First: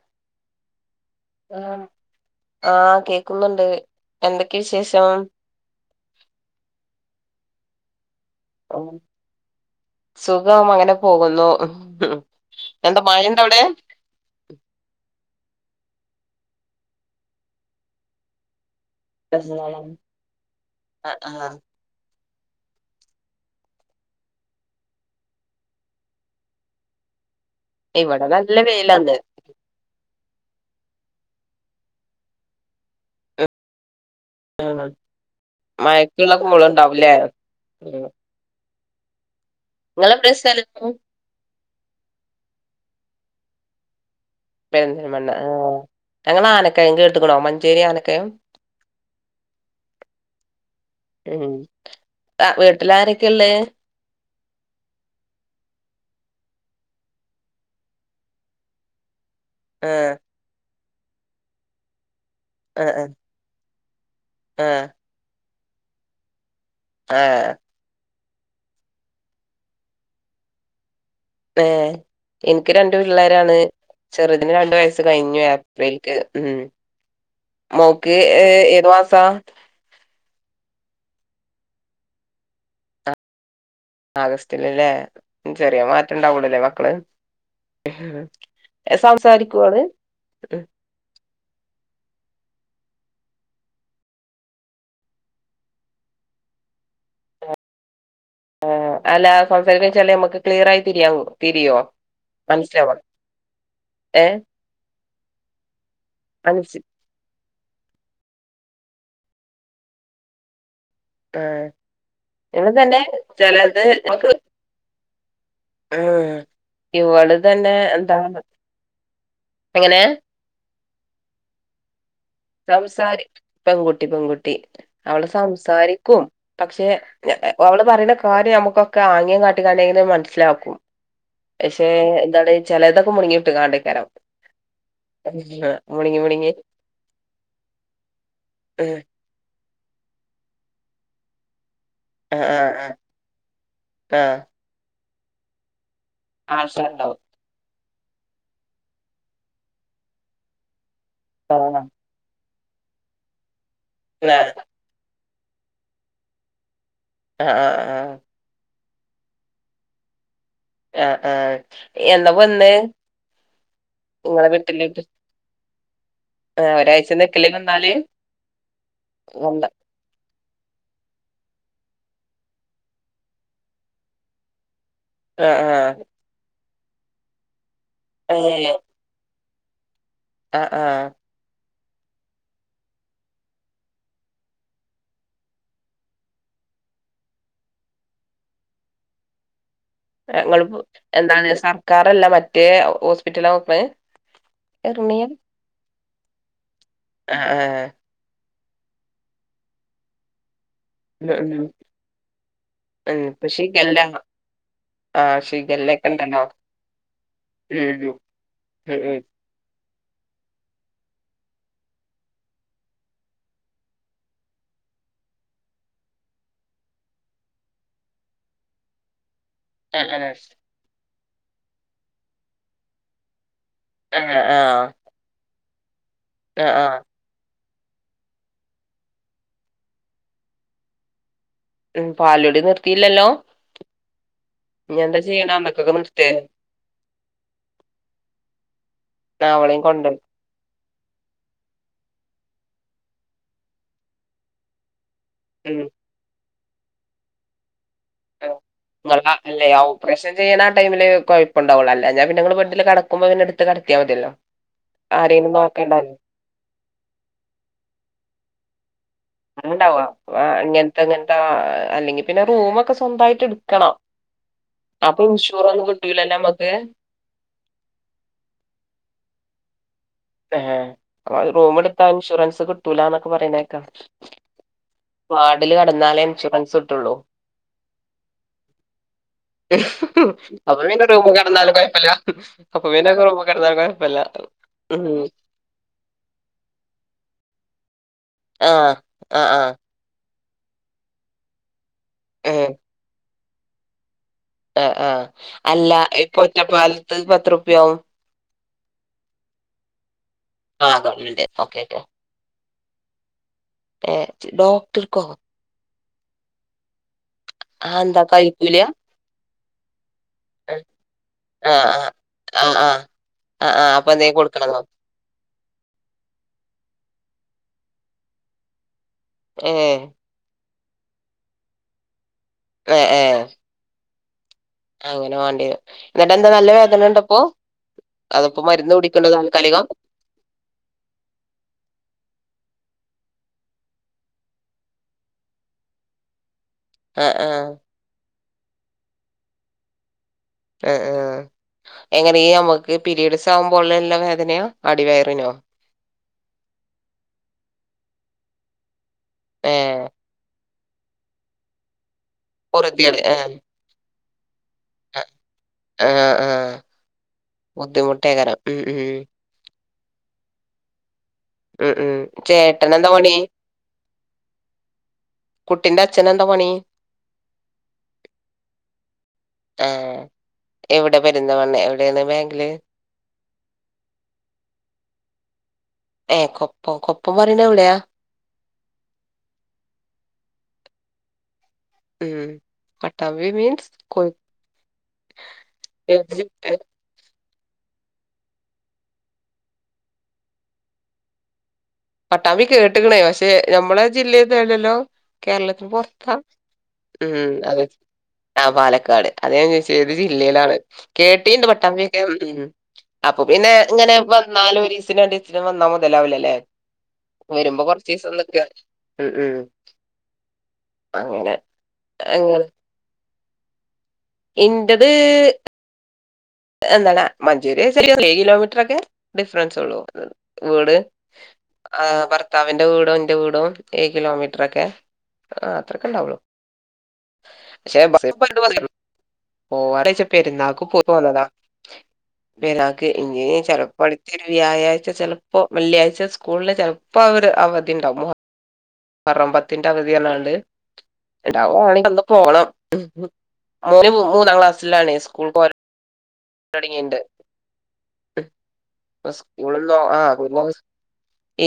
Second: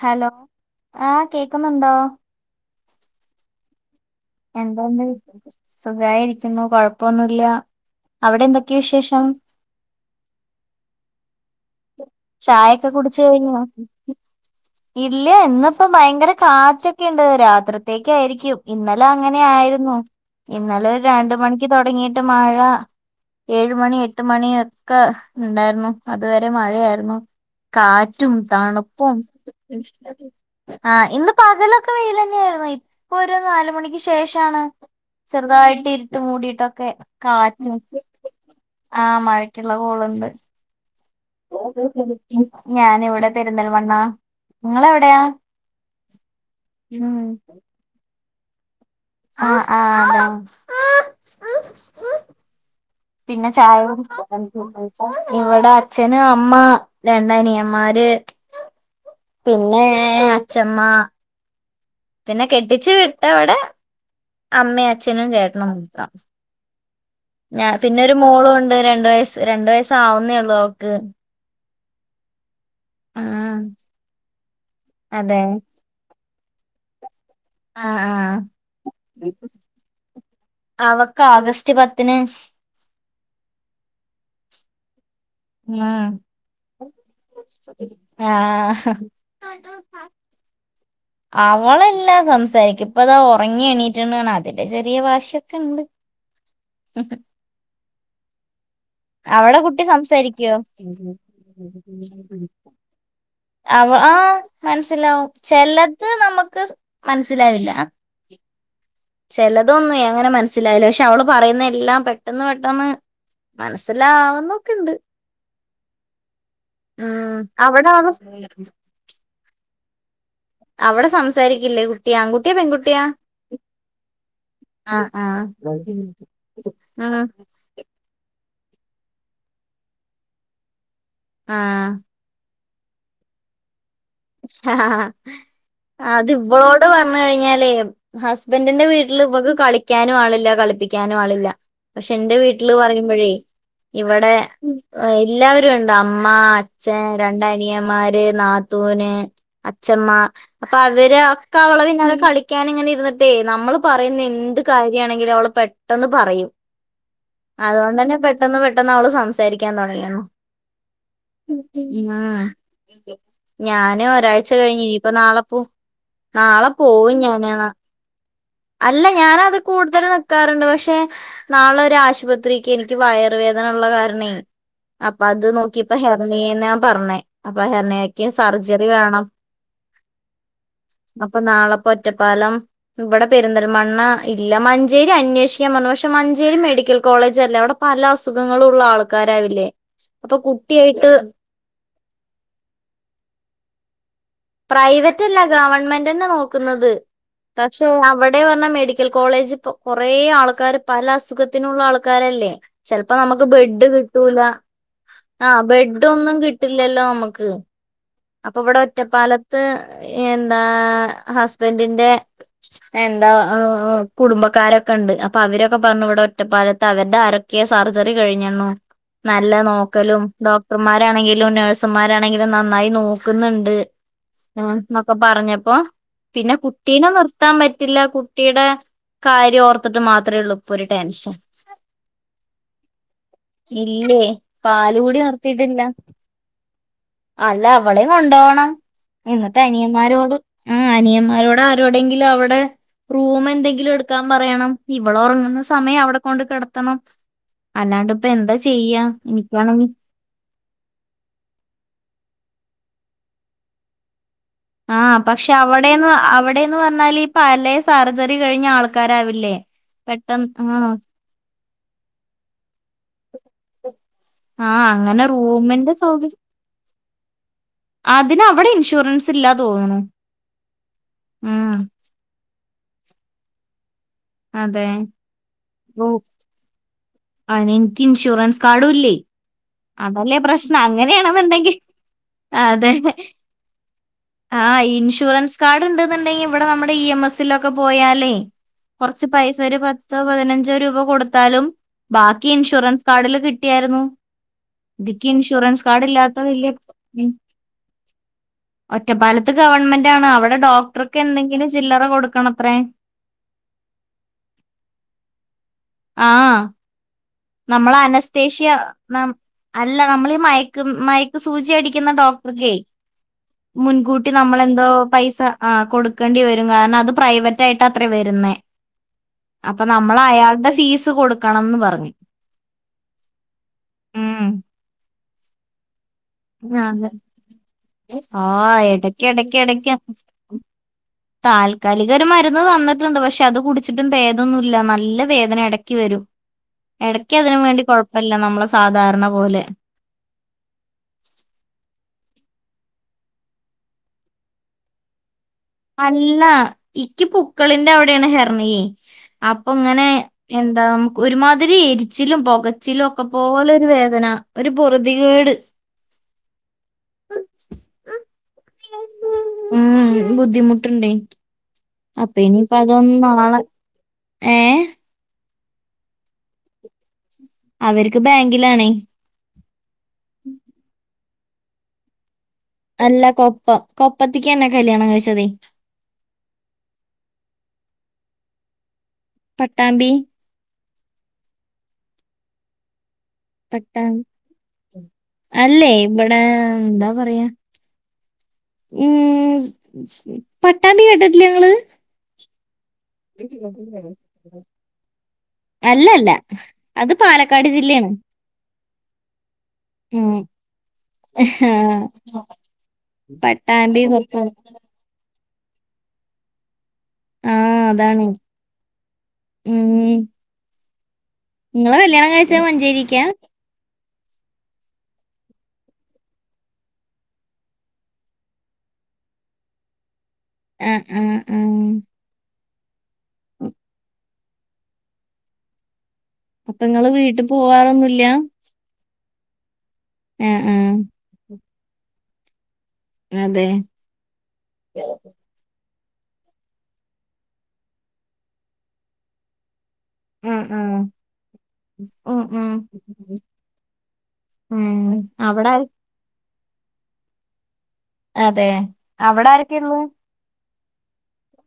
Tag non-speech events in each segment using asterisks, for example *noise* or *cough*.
Hello ആഹ് ആഹ് കേക്കുന്നുണ്ടോ ആഹ് കേക്കുന്നുണ്ട് എന്തൊക്കെ എന്താന്ന് വിശേഷം വി സുഗായിരിക്കുന്നു. കൊഴപ്പൊന്നുല്ല. അവിടെ എന്തൊക്കെ ഉം. വിശേഷം സുഖം അങ്ങനെ പോകുന്നു ചായൊക്കെ എന്താ കുടിച്ച് മഴയുണ്ട കഴിഞ്ഞ അവിടെ ഇല്ല ഇന്നപ്പ ഭയങ്കര കാറ്റൊക്കെണ്ട് രാത്രിതേക്കായിരിക്കും ഇന്നലെ അങ്ങനെ ആയിരുന്നു. ആഹ് ഇന്നലെ ഒരു രണ്ട് ആഹ് മണിക്ക് തൊടങ്ങിട്ട് മഴ ഏയു മണി എട്ട് മണി ഒക്കെണ്ടായിരുന്നു അതുവരെ മഴയായിരുന്നു ഇവിടെ കാറ്റും നല്ല വെയിലാന്ന് തണപ്പം ആ ഇന്ന് പകലൊക്കെ വെയിലെന്നെയായിരുന്നു ഇപ്പൊ ഒരു നാലുമണിക്ക് ശേഷം ഉം ചെറുതായിട്ട് ഇരിട്ട് മഴക്കുള്ള മൂടിട്ടൊക്കെ കോളുണ്ടാവൂലേ കാറ്റ് ആഹ് മഴക്കുള്ള കോളുണ്ട് നിങ്ങളെവിടെ സ്ഥലം ഞാനി വിടെ പെരന്തൽമണ്ണാ പെരിന്തൽ മണ്ണ ആ ഞങ്ങള് ആനക്കയം ങ്ക ഉം കെട്ട്ക്ണോ മഞ്ചേരി ആനക്കയം ആഹ് ആഹ് അതാ ഉം വീട്ടില് പിന്നെ ആരൊക്കെള്ളെ ചായ ഇവിടെ അച്ഛന് അമ്മ രണ്ടനിയമ്മാര് പിന്നെ ആഹ് അച്ഛമ്മ പിന്നെ കെട്ടിച്ചു ആഹ് വിട്ടവിടെ ആഹ് അമ്മയും അച്ഛനും ചേട്ടണം മത്ര ആഹ് ഞാൻ പിന്നെ ഒരു മോളുംണ്ട് രണ്ട് വയസ്സ് രണ്ടു വയസ്സാവുന്നേള്ളൂ അവക്ക് ഏ ഇൻക്ക് രണ്ട് പിള്ളേരാണ് ആഹ് ചെറുതിന് രണ്ടു വയസ്സ് കഴിഞ്ഞു അതെ പ്രിക്ക് ഉം ആ ആ മോക്ക് ഏ ഏത് മാസ അവക്ക് ആഗസ്റ്റ് പത്തിന് ആഗസ്റ്റില്ല്ലേ ചെറിയ ഉം മാറ്റണ്ടാവൊള്ളൂല്ലേ മക്കള് ആ സംസാരിക്കോള് ഉം അവളല്ലാം സംസാരിക്കും ഇപ്പതാ ഉറങ്ങി എണീറ്റുണ് അതിന്റെ ചെറിയ വാശിയൊക്കെണ്ട് ഏഹ് അല്ല അവിടെ കുട്ടി സംസാരിക്കാ വെച്ചാല് നമുക്ക് സംസാരിക്കുവോ ക്ലിയർ ആയി തിരിയാവോ തിരിയോ *unintelligible* അവ ഏ ആഹ് മനസിലാവും ചെലത് നമ്മക്ക് മനസ് മനസിലാവില്ല ചെലതൊന്നും അങ്ങനെ മൻ സ്സിലാവൂല്ല ക്ഷെ അവള് ആ പറയുന്ന എല്ലാം പെട്ടെന്ന് ഇവള് പെട്ടെന്ന് തന്നെ ചിലത് നമുക്ക് മനസ്സിലാവുന്നൊക്ക്‌ണ്ട് ഉം ഇവള് ഉം തന്നെ അവിടെ എന്താ അവസ് എങ്ങനെ അവിടെ സംസാരിക്കില്ലേ കുട്ടി ആൺ കു സംസാരി പെൺകുട്ടി പെൺകുട്ടി ആഹ് അവള് ആഹ് സംസാരിക്കും പക്ഷെ ഉം ഓളോട് പറയുന്ന കാര്യം നമുക്കൊക്കെ ആങ്യം കാട്ടിക്കാണ്ടെങ്കിലും മനസ്സിലാക്കും പക്ഷെ ആഹ് എന്താണ് ചിലതൊക്കെ മുണുങ്ങിവിട്ട്കാണ്ടേക്കാരം അത് മുണുങ്ങി വ്വളോട് പർഞ്ഞു കഴ്‌ഞ്ഞാലേ ഹസ്ബന്റിന്റെ വീ ല് വ്വക്ക് കളിക്കാനും ആളില്ല കളിപ്പിക്കാനും ആളില്ല പക്ഷെ ന്റെ ആ ആ വീട്ടില് പറയുമ്പോഴേ ആ ആ ഇവിടെ എല്ലാവരും ഉണ്ട് അം മ്മ അച്ഛൻ ആൾക്കാരുണ്ടാവും രണ്ട് അനിയന്മാര് നാ ത്തൂന് അച്ഛമ്മ അപ്പൊ അവര് ഒക്കെ അവള ആ പിന്നെ കളി ക്കാനിങ്ങനെ ഇരുന്നിട്ടേ നമ്മള് പറയുന്ന എന്ത് കാര്യാണെങ്കിലും അവള് പെട്ടെന്ന് പറയും ആ ആ ആ അതുകൊണ്ടന്നെ പെട്ടെന്ന് പെട്ടെന്ന് അവള് സംസാരിക്കാൻ തുടങ്ങിയിരിന്നു ആഹ് ആഹ് എന്നാ വന്ന് ഞാന് നിങ്ങളെ ഒരാഴ്ച കഴിഞ്ഞു വീട്ടിലോട്ട് ഇനിപ്പൊ നാളെപ്പോവും ആ നാളെ ഒരാഴ്ച പോവും നിക്കല് ഞാന് വന്നാല് അല്ല ഞാനത് വന്ന കൂടുതല് ക്കാറുണ്ട് പക്ഷെ നാളെ ഒരു ആശുപത്രിക്ക് എനിക്ക് വയറുവേദന ഉള്ള കാരണേ അപ്പത് ആ ആ നോക്കിപ്പൊ ഹെർണിയെന്നാ പർഞ്ഞെ അപ്പൊ ഹെർണിയക്ക് ഏ സർജറി വേണം ആഹ് ആഹ് അപ്പൊ നാളെപ്പൊറ്റപ്പാലം വ്വടെ പെരിന്തൽമണ്ണ ഇല്ല മഞ്ചേരി അന്വേഷിക്കാൻ പർഞ്ഞു പക്ഷെ മഞ്ചേരി മെഡിക്കൽ കോളേജല്ലെ അവടെ പല അസുഖങ്ങളും ഉള്ള ആൾക്കാരാവില്ലേ അപ്പൊ ങ്ങള് പ്പൊ കുട്ടിയായിട്ട് എന്താണ് സർക്കാരല്ല മറ്റേ ഹോസ്പിറ്റലാ നോക്ക്ണേ പ്രൈവറ്റല്ല ഗവൺമെന്റന്നെ നോക്കുന്നത് ആ ആ പക്ഷേ അവിടെ പർഞ്ഞ മെഡി ക്കൽ കോളേജ്പ്പൊ കൊറേ ആൾക്കാര് പല ഉം ഉം അസുഖത്തിനുള്ള ആൾക്കാരല്ലേ ചെലപ്പോ ഉം ഇപ്പൊ നമുക്ക് ബെഡ് ഷിഗല്ല കിട്ടൂല ആ ആഹ് ഷിഗല്ലൊക്കെ ബെഡോന്നും ഇണ്ടല്ലോ കിട്ടില്ലല്ലോ നമ്മക്ക് ഉം ഉം അപ്പൊവിടെ ഉം ഉം ഒറ്റപ്പാല ലത്ത് എന്താ ഹസ്ബന്റിന്റെ എന്താ കുടുംബക്കാരൊക്കെണ്ട് അപ്പൊ അവരൊക്കെ പർഞ്ഞു ഇവിടെ ഒറ്റപ്പാലത്ത് അവര്ടെ ആര ക്കെ സർജറി കഴിഞ്ഞെന്നു നല്ല നോ ആ ക്കലും ആ ഡോക്ടർമാരാണെങ്കിലും നേഴ്‌സ്മ്മാരാണെങ്കിലും നന്നായി നോക്ക്ന്ന്ണ്ട് ആ ആ ന്നൊക്കെ പറഞ്ഞപ്പോ പിന്നെ ആ ആ കുട്ടീനെ നിർ ത്താൻ പറ്റില്ല കുട്ടീടെ കാര്യം ഓർത്തിട്ട് മാത്രേ ഒള്ളൂ ഇപ്പൊരു ടെൻഷൻ ഉം പാലുടി നിർത്തീല്ലല്ലോ ഇല്ലേ പാലുകുടി നിർത്തീട്ടില്ല അന്നക്കൊക്കെ നിർത്തേ അല്ല അവളേം കൊണ്ടോവണം അവളെയും കൊണ്ടോയി ഇന്നട്ടനിയന്മാരോട് ആഹ് അനിയന്മാരോട് ആരോടെങ്കിലും അവടെ റൂം എന്തെങ്കിലും എടുക്കാൻ പറയണം ഇവളൊറങ്ങ ന്ന ഉം സമയം അവിടെ കൊണ്ട് കെടത്തണം അല്ലാണ്ട് എന്താ ചെയ്യാ എനിക്കാണെങ്കി *unintelligible* പ്രേഷം ചെയ്യ്ണാ ആ ടൈമില് കൊഴപ്പണ്ടാവൊള്ളൂ അല്ല ഞാ പിന്നെ ഇങ്ങള് ബെഡിൽ കടക്കുമ്പോ പിന്നെ ഇട്ത്ത് കടത്തിയാ മതിയല്ലോ. ആഹ് പക്ഷെ ആരെങ്കിലും അവിടെന്ന് നോക്കണ്ടല്ലോ അവിടെന്ന് പറഞ്ഞാൽ ഈ പലേ സർജറി കഴിഞ്ഞ ആള് ക്കാരാവില്ലേ പെട്ടെന്ന് ആഹ് ആഹ് അല്ലെങ്കി പിന്നെ റൂമൊക്കെ സ്വന്തായിറ്റ് ഇട് ക്കണം ആ അപ്പൊ അങ്ങനെ ഇൻഷൂറൊന്നും റൂമിന്റെ സൗകര്യം കിട്ടൂലല്ലോ അമ്മക്ക്. അതിന് അവിടെ ഇൻഷൂറൻസ് ഇല്ലാ തോന്ന്ണു. ഏഹ് അപ്പ റൂമ് ഇടുത്താ ഇൻഷൂറൻസ് കിട്ടൂലന്നൊക്കെ പറയ്ണേക്കാ. അതെ. വാഡില് കടന്നാലേ ഇൻഷുറൻസ് ഇട്ടൊള്ളൂ. അതിനിൻക്ക് ഇൻഷൂറൻസ് കാർഡും ഇല്ലേ. അതല്ലേ അപ്പൊ പ്രശ്നം. പിന്നെ റൂമ് കെടന്നാലും അങ്ങനെയാണെന്നുണ്ടെങ്കിൽ കൊഴപ്പല്ല അപ്പൊ പിന്നെ റൂമമ് കെടന്നാല് കൊഴപ്പല്ല. ഉം ഇൻഷൂറൻസ് കാർഡ് ഇണ്ട്ന്ന്ണ്ടെങ്കി ഇവിടെ നമ്മടെ ഇ എം എസ്സിലൊക്കെ പോയാലേ. ആഹ് കൊർച്ച് ആഹ് പൈസ ആഹ് ഒരു പത്തോ പതിനഞ്ചോ രൂപ കൊടുത്താലും. ബാക്കി ഏഹ് ഇൻഷുറൻസ് കാർഡില് കിട്ടിയാര്ന്നു. ആഹ് ആഹ് ഇക്ക് ഇൻഷുറൻസ് അല്ല കാർഡ് ഇല്ലാത്ത ഇപ്പൊ വല്ല്യ ഒറ്റപ്പാലത്ത് മിൻ പത്ത് റുപ്യാവും ഒറ്റപ്പാലത്ത് ഗവൺമെന്റ് ആണ് അവടെ ആഹ് ഡോക്ടർക്ക് ഗവൺമെന്റ് എന്തെങ്കിലും ഓക്കെ ഓക്കെ ചില്ലറ കൊടുക്കണത്രേ. ഏഹ് ഡോക്ടർക്കൊ? ആഹ് നമ്മളെ ആഹ് എന്താ അനസ്തേഷ്യ കഴിക്കൂല ന അല്ല നമ്മൾ ഈ മയക്ക് മയക്ക് ആഹ് സൂചി ആഹ് അടിക്ക്ന്ന ഡോക്ടർക്കേ.. ആഹ് ആഹ് ആഹ് ആഹ് അപ്പൊ മുൻകൂട്ടി എന്തേലും കൊടുക്കണന്നോ നമ്മളെന്തോ പൈസ ആ കൊടുക്കേണ്ടി വെരും കാരണം അത് പ്രൈവറ്റ് ആയിട്ടാത്രെ വര്ന്നേ. അപ്പ ഏഹ് നമ്മൾ അയാൾടെ ഫീസ് കൊടുക്കണംന്ന് പറഞ്ഞു. ഏഹ് ഏഹ്. ഉം അങ്ങനെ വാണ്ടിയെരും ഇന്നട്ട് എന്താ നല്ല വേദന ഇണ്ടപ്പോ ആ അതപ്പോ മരുന്ന് എടക്ക് കുടിക്ക്ണ്ടൊ എടക്ക് താൽക്കാലികം? എടക്ക് താൽക്കാലിക ഒരു മരുന്ന് തന്ന്ട്ട്ണ്ട് പക്ഷെ അത് കുടിച്ചിട്ടും ഭേദൊന്നുല്ല നല്ല വേദന എടക്കി വെരും. എടക്ക് ആഹ് അതിനും ആഹ് വേണ്ടി കൊഴപ്പല്ല നമ്മളെ സാധാരണ പോലെ. ആ ആ എങ്ങനെ നമുക്ക് പിരീഡ്സ് ആവുമ്പോ ഉള്ള എല്ലാ വേദനയാ അടിവയറ്നോ അല്ല ഇക്കി പൂക്ക്ള്ന്റെ അവ്ടെണ് ഹെർണിയെ അപ്പ ഇങ്ങനെ ഏഹ് എന്താ നമുക്ക് ഒരുമാതിരി എരിച്ചിലും പൊകച്ചിലും പൊറുതിയേട് ഒക്ക ആഹ് പോല ഒര് വേദന ഒര് പൊറ്തികേട് ആ ആ ബുദ്ധിമുട്ടേക്കാരം ഉം ഉം ഉം ബുദ്ധിമുട്ട്ണ്ടെ ഉം ഉം ചേട്ടനെന്താ പണി നാളെ ഏ കുട്ടിന്റെ അച്ഛന് എന്താ പണി അവര്ക്ക് ബെങ്കിലാണേ, ആ എവ്ടെ പെര്ന്തൽ മണ്ണേ എവ്ടെണ് ബാങ്ക്ല് അല്ല കൊപ്പം കൊപ്പത്ത്ക്ക്യാ ഇന്നെ കല്യാണം കഴിച്ചതെ ഏ കൊപ്പൊ കൊപ്പം പറിണ എവ്ടെയാ പട്ടാമ്പി ഉം പട്ടാമ്പി മീൻസ് കോ അല്ലയ് ഇവടെ എന്താ പറയാ ഉം പട്ടാമ്പി കേട്ടിട്ടില്ല്യ ഇങ്ങള് പട്ടാമ്പി കെട്ട്ക്ക്ണ് പക്ഷെ നമ്മളെ ജില്ലെതല്ലല്ലോ കേര്ളത്തിൻ അല്ലല്ല പൊർത്താ അത് ഉം പാലക്കാട് അതെ ജില്ലയാണ് ആ പാലക്കാട് അതാ ഞാൻ ചോയ്ചെ ഏത് ഉം ജില്ലെലാണ് കേട്ടീണ്ട് പട്ടാമ്പിയൊക്കെ ഉം ഉം അപ്പൊ പിന്നെ പട്ടാമ്പി ഇങ്ങനെ കൊപ്പം വന്നാലു ഒരീസിന് രണ്ടീസം വന്നാ മൊതലാവൂ ല ലെ ആ വരുമ്പം അതാണ് കൊർച്ചീസം നിക്ക ഉം ഉം അങ്ങനെ ഇങ്ങളെ കല്യാണം കഴിച്ച അങ്ങനെ മഞ്ചേരിക്ക്യാ ഇന്റത് എന്താണ് മഞ്ചേരിയ ചോയ്ച്ച ഏയ് കിലോമീറ്ററ് ഒക്കെ ഡിഫ്റൻസ് ഒള്ളൂ ആ വീട് ആ ആ ഭർത്താവിന്റെ വീടും ഇന്റെ വീടും ഏഴ് കിലോമീറ്ററോക്കെ ആ അത്രക്കണ്ടാവോള്ളൂ അപ്പം ഇങ്ങള് വീട്ട് പോവാറൊന്നുല്ല്യ പോവാറില്ലെ ചോഴിച്ച ആ പെര്ന്നാക്ക് പോയി പോന്നതാ പെരുന്നാക്ക് ഇഞ്ഞി അതെ ചെലപ്പോ അ വ്യാഴാഴ്ച ചെലപ്പോ വെള്ളിയാഴ്ച സ്കൂൾന് ചെലപ്പോ അവര് അവധി ഇണ്ടാവും മുഹ റം പത്തിന്റെ അവദി പർഞാണ്ട് ആ ആ ഇണ്ടാവോ ആണെങ്കി അന്ന് ഉം പോണം ഉം മോന് മൂ മൂന്നാം ക്ലാസ്സ്‌ലാണേ ഉം സ്കൂൾ പോ അവിടെ ആര് തൊട്ങ്ങീണ്ട് അതെ അവിടെ സ്കൂള്ള്ളോ ആരൊക്കെയുള്ളു ആ *unintelligible*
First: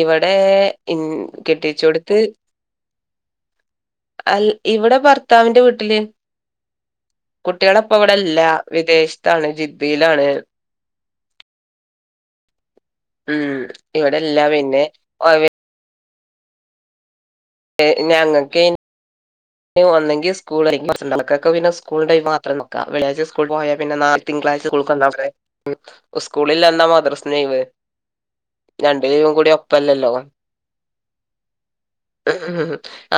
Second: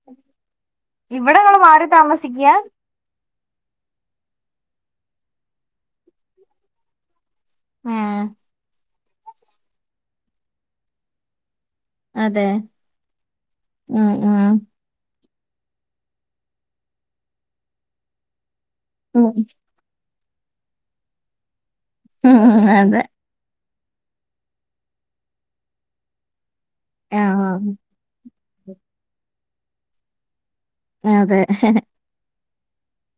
ഇവടെ ഇൻ ഇവിടെ നിങ്ങള് മാറി കെട്ടിചോട്ത്ത് താമസിക്കാ അൽ ഇവടെ ഭർത്താവിന്റെ വീട്ട്ല് കുട്ടിയള ഇപ്പ ഇവട ഉം ഇല്ല വിദേഷ്ത്താണ് ജിദ്ദിലാണ് അതെ ഉം ഉം ഇവടെ ഇല്ല ഉം പിന്നെ അവ ര് ഞങ്ങക്കിൻ ഉം ഒന്നെങ്കി സ്കൂള് *unintelligible* ക്കക്ക് പിന്നെ സ്കൂൾ ടൈമ് മാത്രം ഉം നോക്കാ അതെ വെള്ളിയാഴ്ച സ് സ്കൂൾ പോയാ പിന്നെ നാൽ തിങ്കളാഴ്ച സ്കൂൾക്ക് വന്നാ പോരെ സ്കൂളില്ലന്നാ ആ മദർസ് നോയ് വ് രണ്ട് ലീവ് കൂടി ഒപ്പല്ലല്ലോ അതെ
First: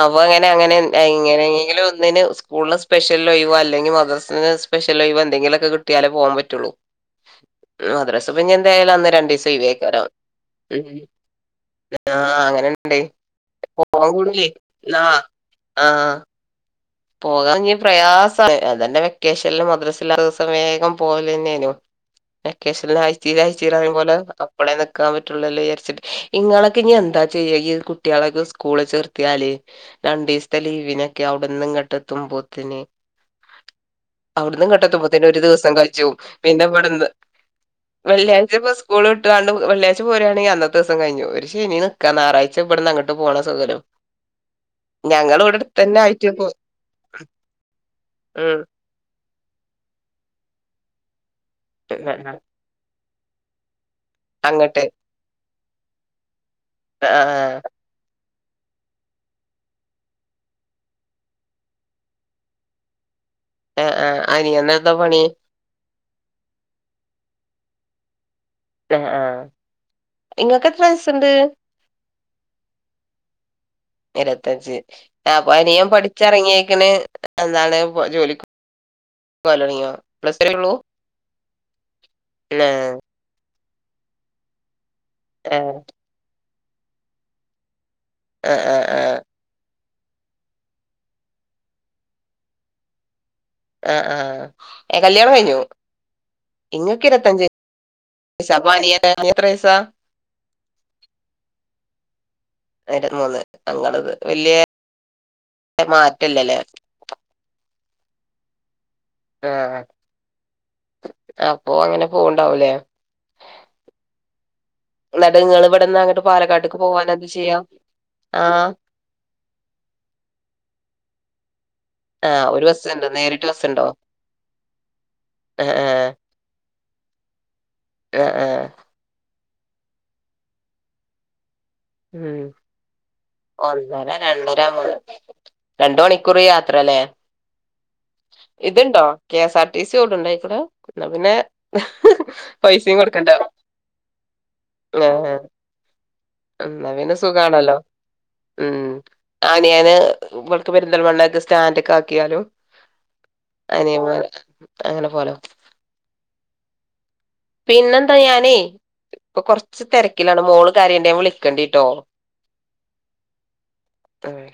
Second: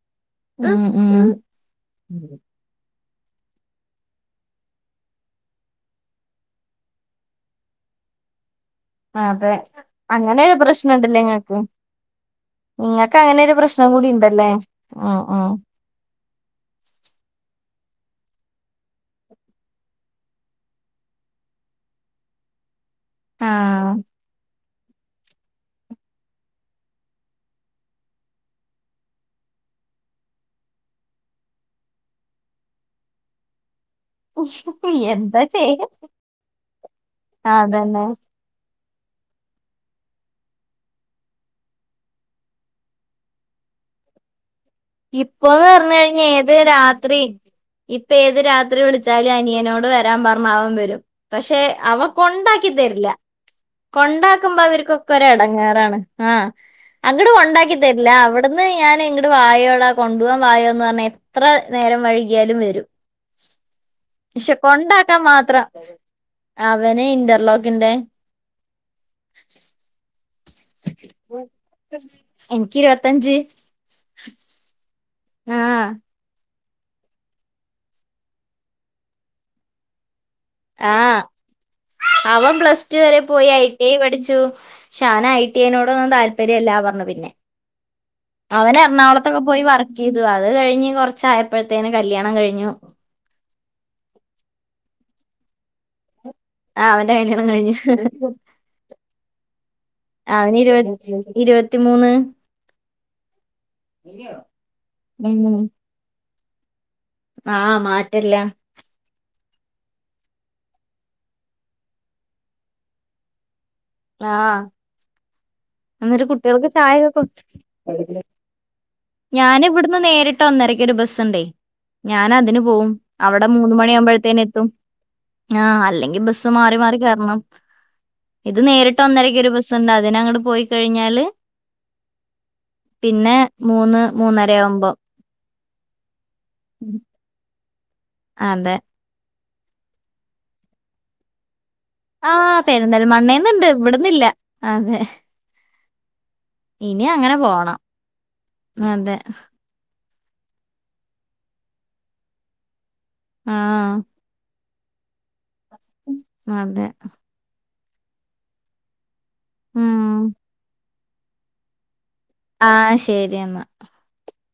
അപ്പ അങ്ങനെ അങ്ങനെ ഉം ഉം ഇങ്ങനെയെങ്കിലും ഒന്നിന് സ്കൂളിന് സ്പെഷ്യൽഒഴിവോ മദർസിന് സ്പെഷ്യൽ ഒഴിവോ എന്തെങ്കിലും കിട്ടിയാലേ പോവാൻ പറ്റ്ളു മദ്രസ പിന്നെന്തായാലുംഅന്ന് രണ്ടിസം അതെ ഒഴിവാക്കേരം അങ്ങനെ ഒരു പ്രശ്നം ഉണ്ടല്ലേ ഇങ്ങക്ക് ആഹ അങ്ങനെണ്ട ഇങ്ങക്ക് അങ്ങനെ ഒരു പ്രശ്നം പോവാൻ കൂടി കൂടു ഉണ്ടല്ലേ ലേയ്ആ ആഹ് ആഹ് അങ്ങനെണ്ട് ആ പോകാൻനി പ്രയാസം അതന്നെ വെക്കേഷനിൽ മദ്രസല്ലാത്ത ദിവസം വേഗം പോവല തന്നെയനു വെക്കേഷൻൽ ആഴ്ചല് ആഴ്ചല് ആഹ് പറേപോലെ ഇപ്പളെ നിക്കാൻ പറ്റുള്ളല്ലോ വിചരിച്ചിട്ട് ഇങ്ങളൊക്കെ ഇ എന്താ ചെയ്യ ഈ കുട്ടികളക്കെ സ്കൂള ചേർത്തിയാൽ രണ്ടീസതെ ലീവിനൊക്കെ അവിടെന്ന് ഇങ്ങോട്ട്ത്തുമ്പോത്തിൻ അവിടന്ന്ഇങ്ങ ട്ടത്തുമ്പതിന് ഒരു എന്താ ദിവസം ചെയ്യാ കജുമ് പിന്നെ ഇവിടുന്ന് അതന്നെ വെള്ളിയാഴ്ച സ്കൂൾ ഇട്ടാണ്ട് ങ്ങാണ്ട് വെള്ളാഴ്ച പോുകണെങ്കിൽ അന്നത്തെദീസം കഴിഞ്ഞു ഒരു ശനിനിക്കാ ഞായറാഴ്ച ഇവിടുന്ന് അങ്ങട്ട് പോണ സൗകര്യം *unintelligible* ഇപ്പോന്ന് പറഞ്ഞു കഴിഞ് ഏത് രാത്രി ഇപ്പൊ ഏത് ഉം രാത്രി വിളിച്ചാലും അനിയനോട് വരാൻ പറഞ്ഞാ അവൻ വരും പക്ഷെ അവ ൻകൊണ്ടാക്കി തരില്ല കൊണ്ടാക്കുമ്പോ അങ്ങട്ട് അവർക്കൊക്കെ ഒ ഇടങ്ങാറാണ് ആഹ അങ്ങട ആഹ് കൊണ്ടാക്കി തരില്ല അവിടുന്ന് ഞാൻ ഇങ്ങട് വായോ കൊണ്ടു പോവാൻ വായോന്ന്. പറഞ്ഞാൽ എത്ര നേരം വഴുകിയാലും വരും ആഹ് ആഹ് പക്ഷെ അനിയനെന്താ കൊണ്ടാക്കാൻ പണി മാത്ര അവന് ഇന്റർലോക്കിന്റെ ആ ഇങ്ങൾക്ക് എത്ര വയസുണ്ട് എനിക്ക് ഇരുപത്തഞ്ച് ഇരുപത്തഞ്ച് അപ്പൊ ആഹ് അനിയൻ പഠിച്ചിറങ്ങിയക്കണ് എന്താണ് ജോലിക്ക് പോവാലോടങ്ങിയോ ആഹ അവൻ പ്ലസ് ആഹ് ടു വരെ പോയി ഐ ടി ഐ പഠിച്ചു പക്ഷെ അവന ഐ ടി ആഹ് ഐനോടൊന്നും താല്പര്യംല്ല പറഞ്ഞു പിന്നെ ആഹ് അവന ആഹ് ആഹ് എറണാകുളത്തൊക്കെ പോയി വർ ഇതു അത് കഴിഞ്ഞ് കൊറച്ചായപ്പോഴത്തേന് കല്യാണം കഴിഞ്ഞു ആ് ആഹ ഏ കല്യാണം കഴിഞ്ഞു ആ ഇങ്ങക്ക് അവന്റെ കല്യാണം കഴിഞ്ഞു ഇരത്തഞ്ചവയസ് അപ്പൊ അനിയന് എത്ര വയസാ ആ ഇരുപ ഇരുപത്തിമൂന്ന് ഇരുപത്ത് മൂന്ന് ഞങ്ങടത് വല്ല്യേ ഉം മാറ്റല്ലല്ലേ ആഹ് മാറ്റല്ല ആഹ് അപ്പൊ അങ്ങനെ പോവുണ്ടാവുല്ലേ ആ ന്നട്ട്ങ്ങള് ഇവിടന്ന് അങ്ങട്ട് പാലക്കാട്ട്ക്ക് പോവാന ചായയൊക്കെ അത് കൊടു ചെയ്യാ ആ ഞാന് ഇവിട്ന്ന് നേരിട്ട് ഒന്നരക്ക് ഒരു ബസ്സുണ്ടേ ഞാന് ആഹ് അതിന് ഒരു പോവും ബസ്സുണ്ട് നേരിട്ട് അവടെ മൂന്ന് ബസ്സുണ്ടോ മണിയാവുമ്പോഴത്തിന് എത്തും ആ ആഹ് ആഹ് അല്ലെങ്കിൽ ബസ്സ് സ്സ് മാറി മാറി കേറണം ആഹ് ഇത് ആഹ് നേരിട്ട് ട്ട് ഒന്നരക്ക് ഒരു ബസ്ണ്ട് അതിന അങ്ങ് പോയിക്കഴിഞ്ഞാല് ഉം പിന്നെ മൂന്ന് ഒന്നര മൂന്നര രണ്ടര ആവുമ്പോം മൂന്ന് രണ്ട് മണിക്കൂർ യാത്രല്ലേ അതെ ഇത്ണ്ടോ കെ എസ് ആർ ടി ഓട്ണ്ടോ അയ്ക്കൂടെ എന്ന പിന്നെ ആഹ് പൈസയും പെരിന്തൽ കൊടുക്കണ്ട മണ്ണേന്ന്ണ്ട് ഇവിടന്നില്ല അതെ ഉം ന്ന ഇനി പിന്നെ അങ്ങനെ സുഖാണല്ലോ പോണം ഉം അതെ ഞാന് പെരുന്തൽമണ്ണൊക്ക് സ്റ്റാന്റ്ക്കാക്യാലും ആഹ് അനിയൻ പോവലാ അങ്ങനെ പോലോ ആതെ പിന്നെന്താ ഞാനേ ഇപ്പൊ കൊറ്ച്ച് ഉം തെരക്കിലാണ്. മോള് കരീണ്ട് ഞാൻ വിളിക്കണ്ടിട്ടൊ. ആഹ് ശെരി ഇന്ന ആഹ്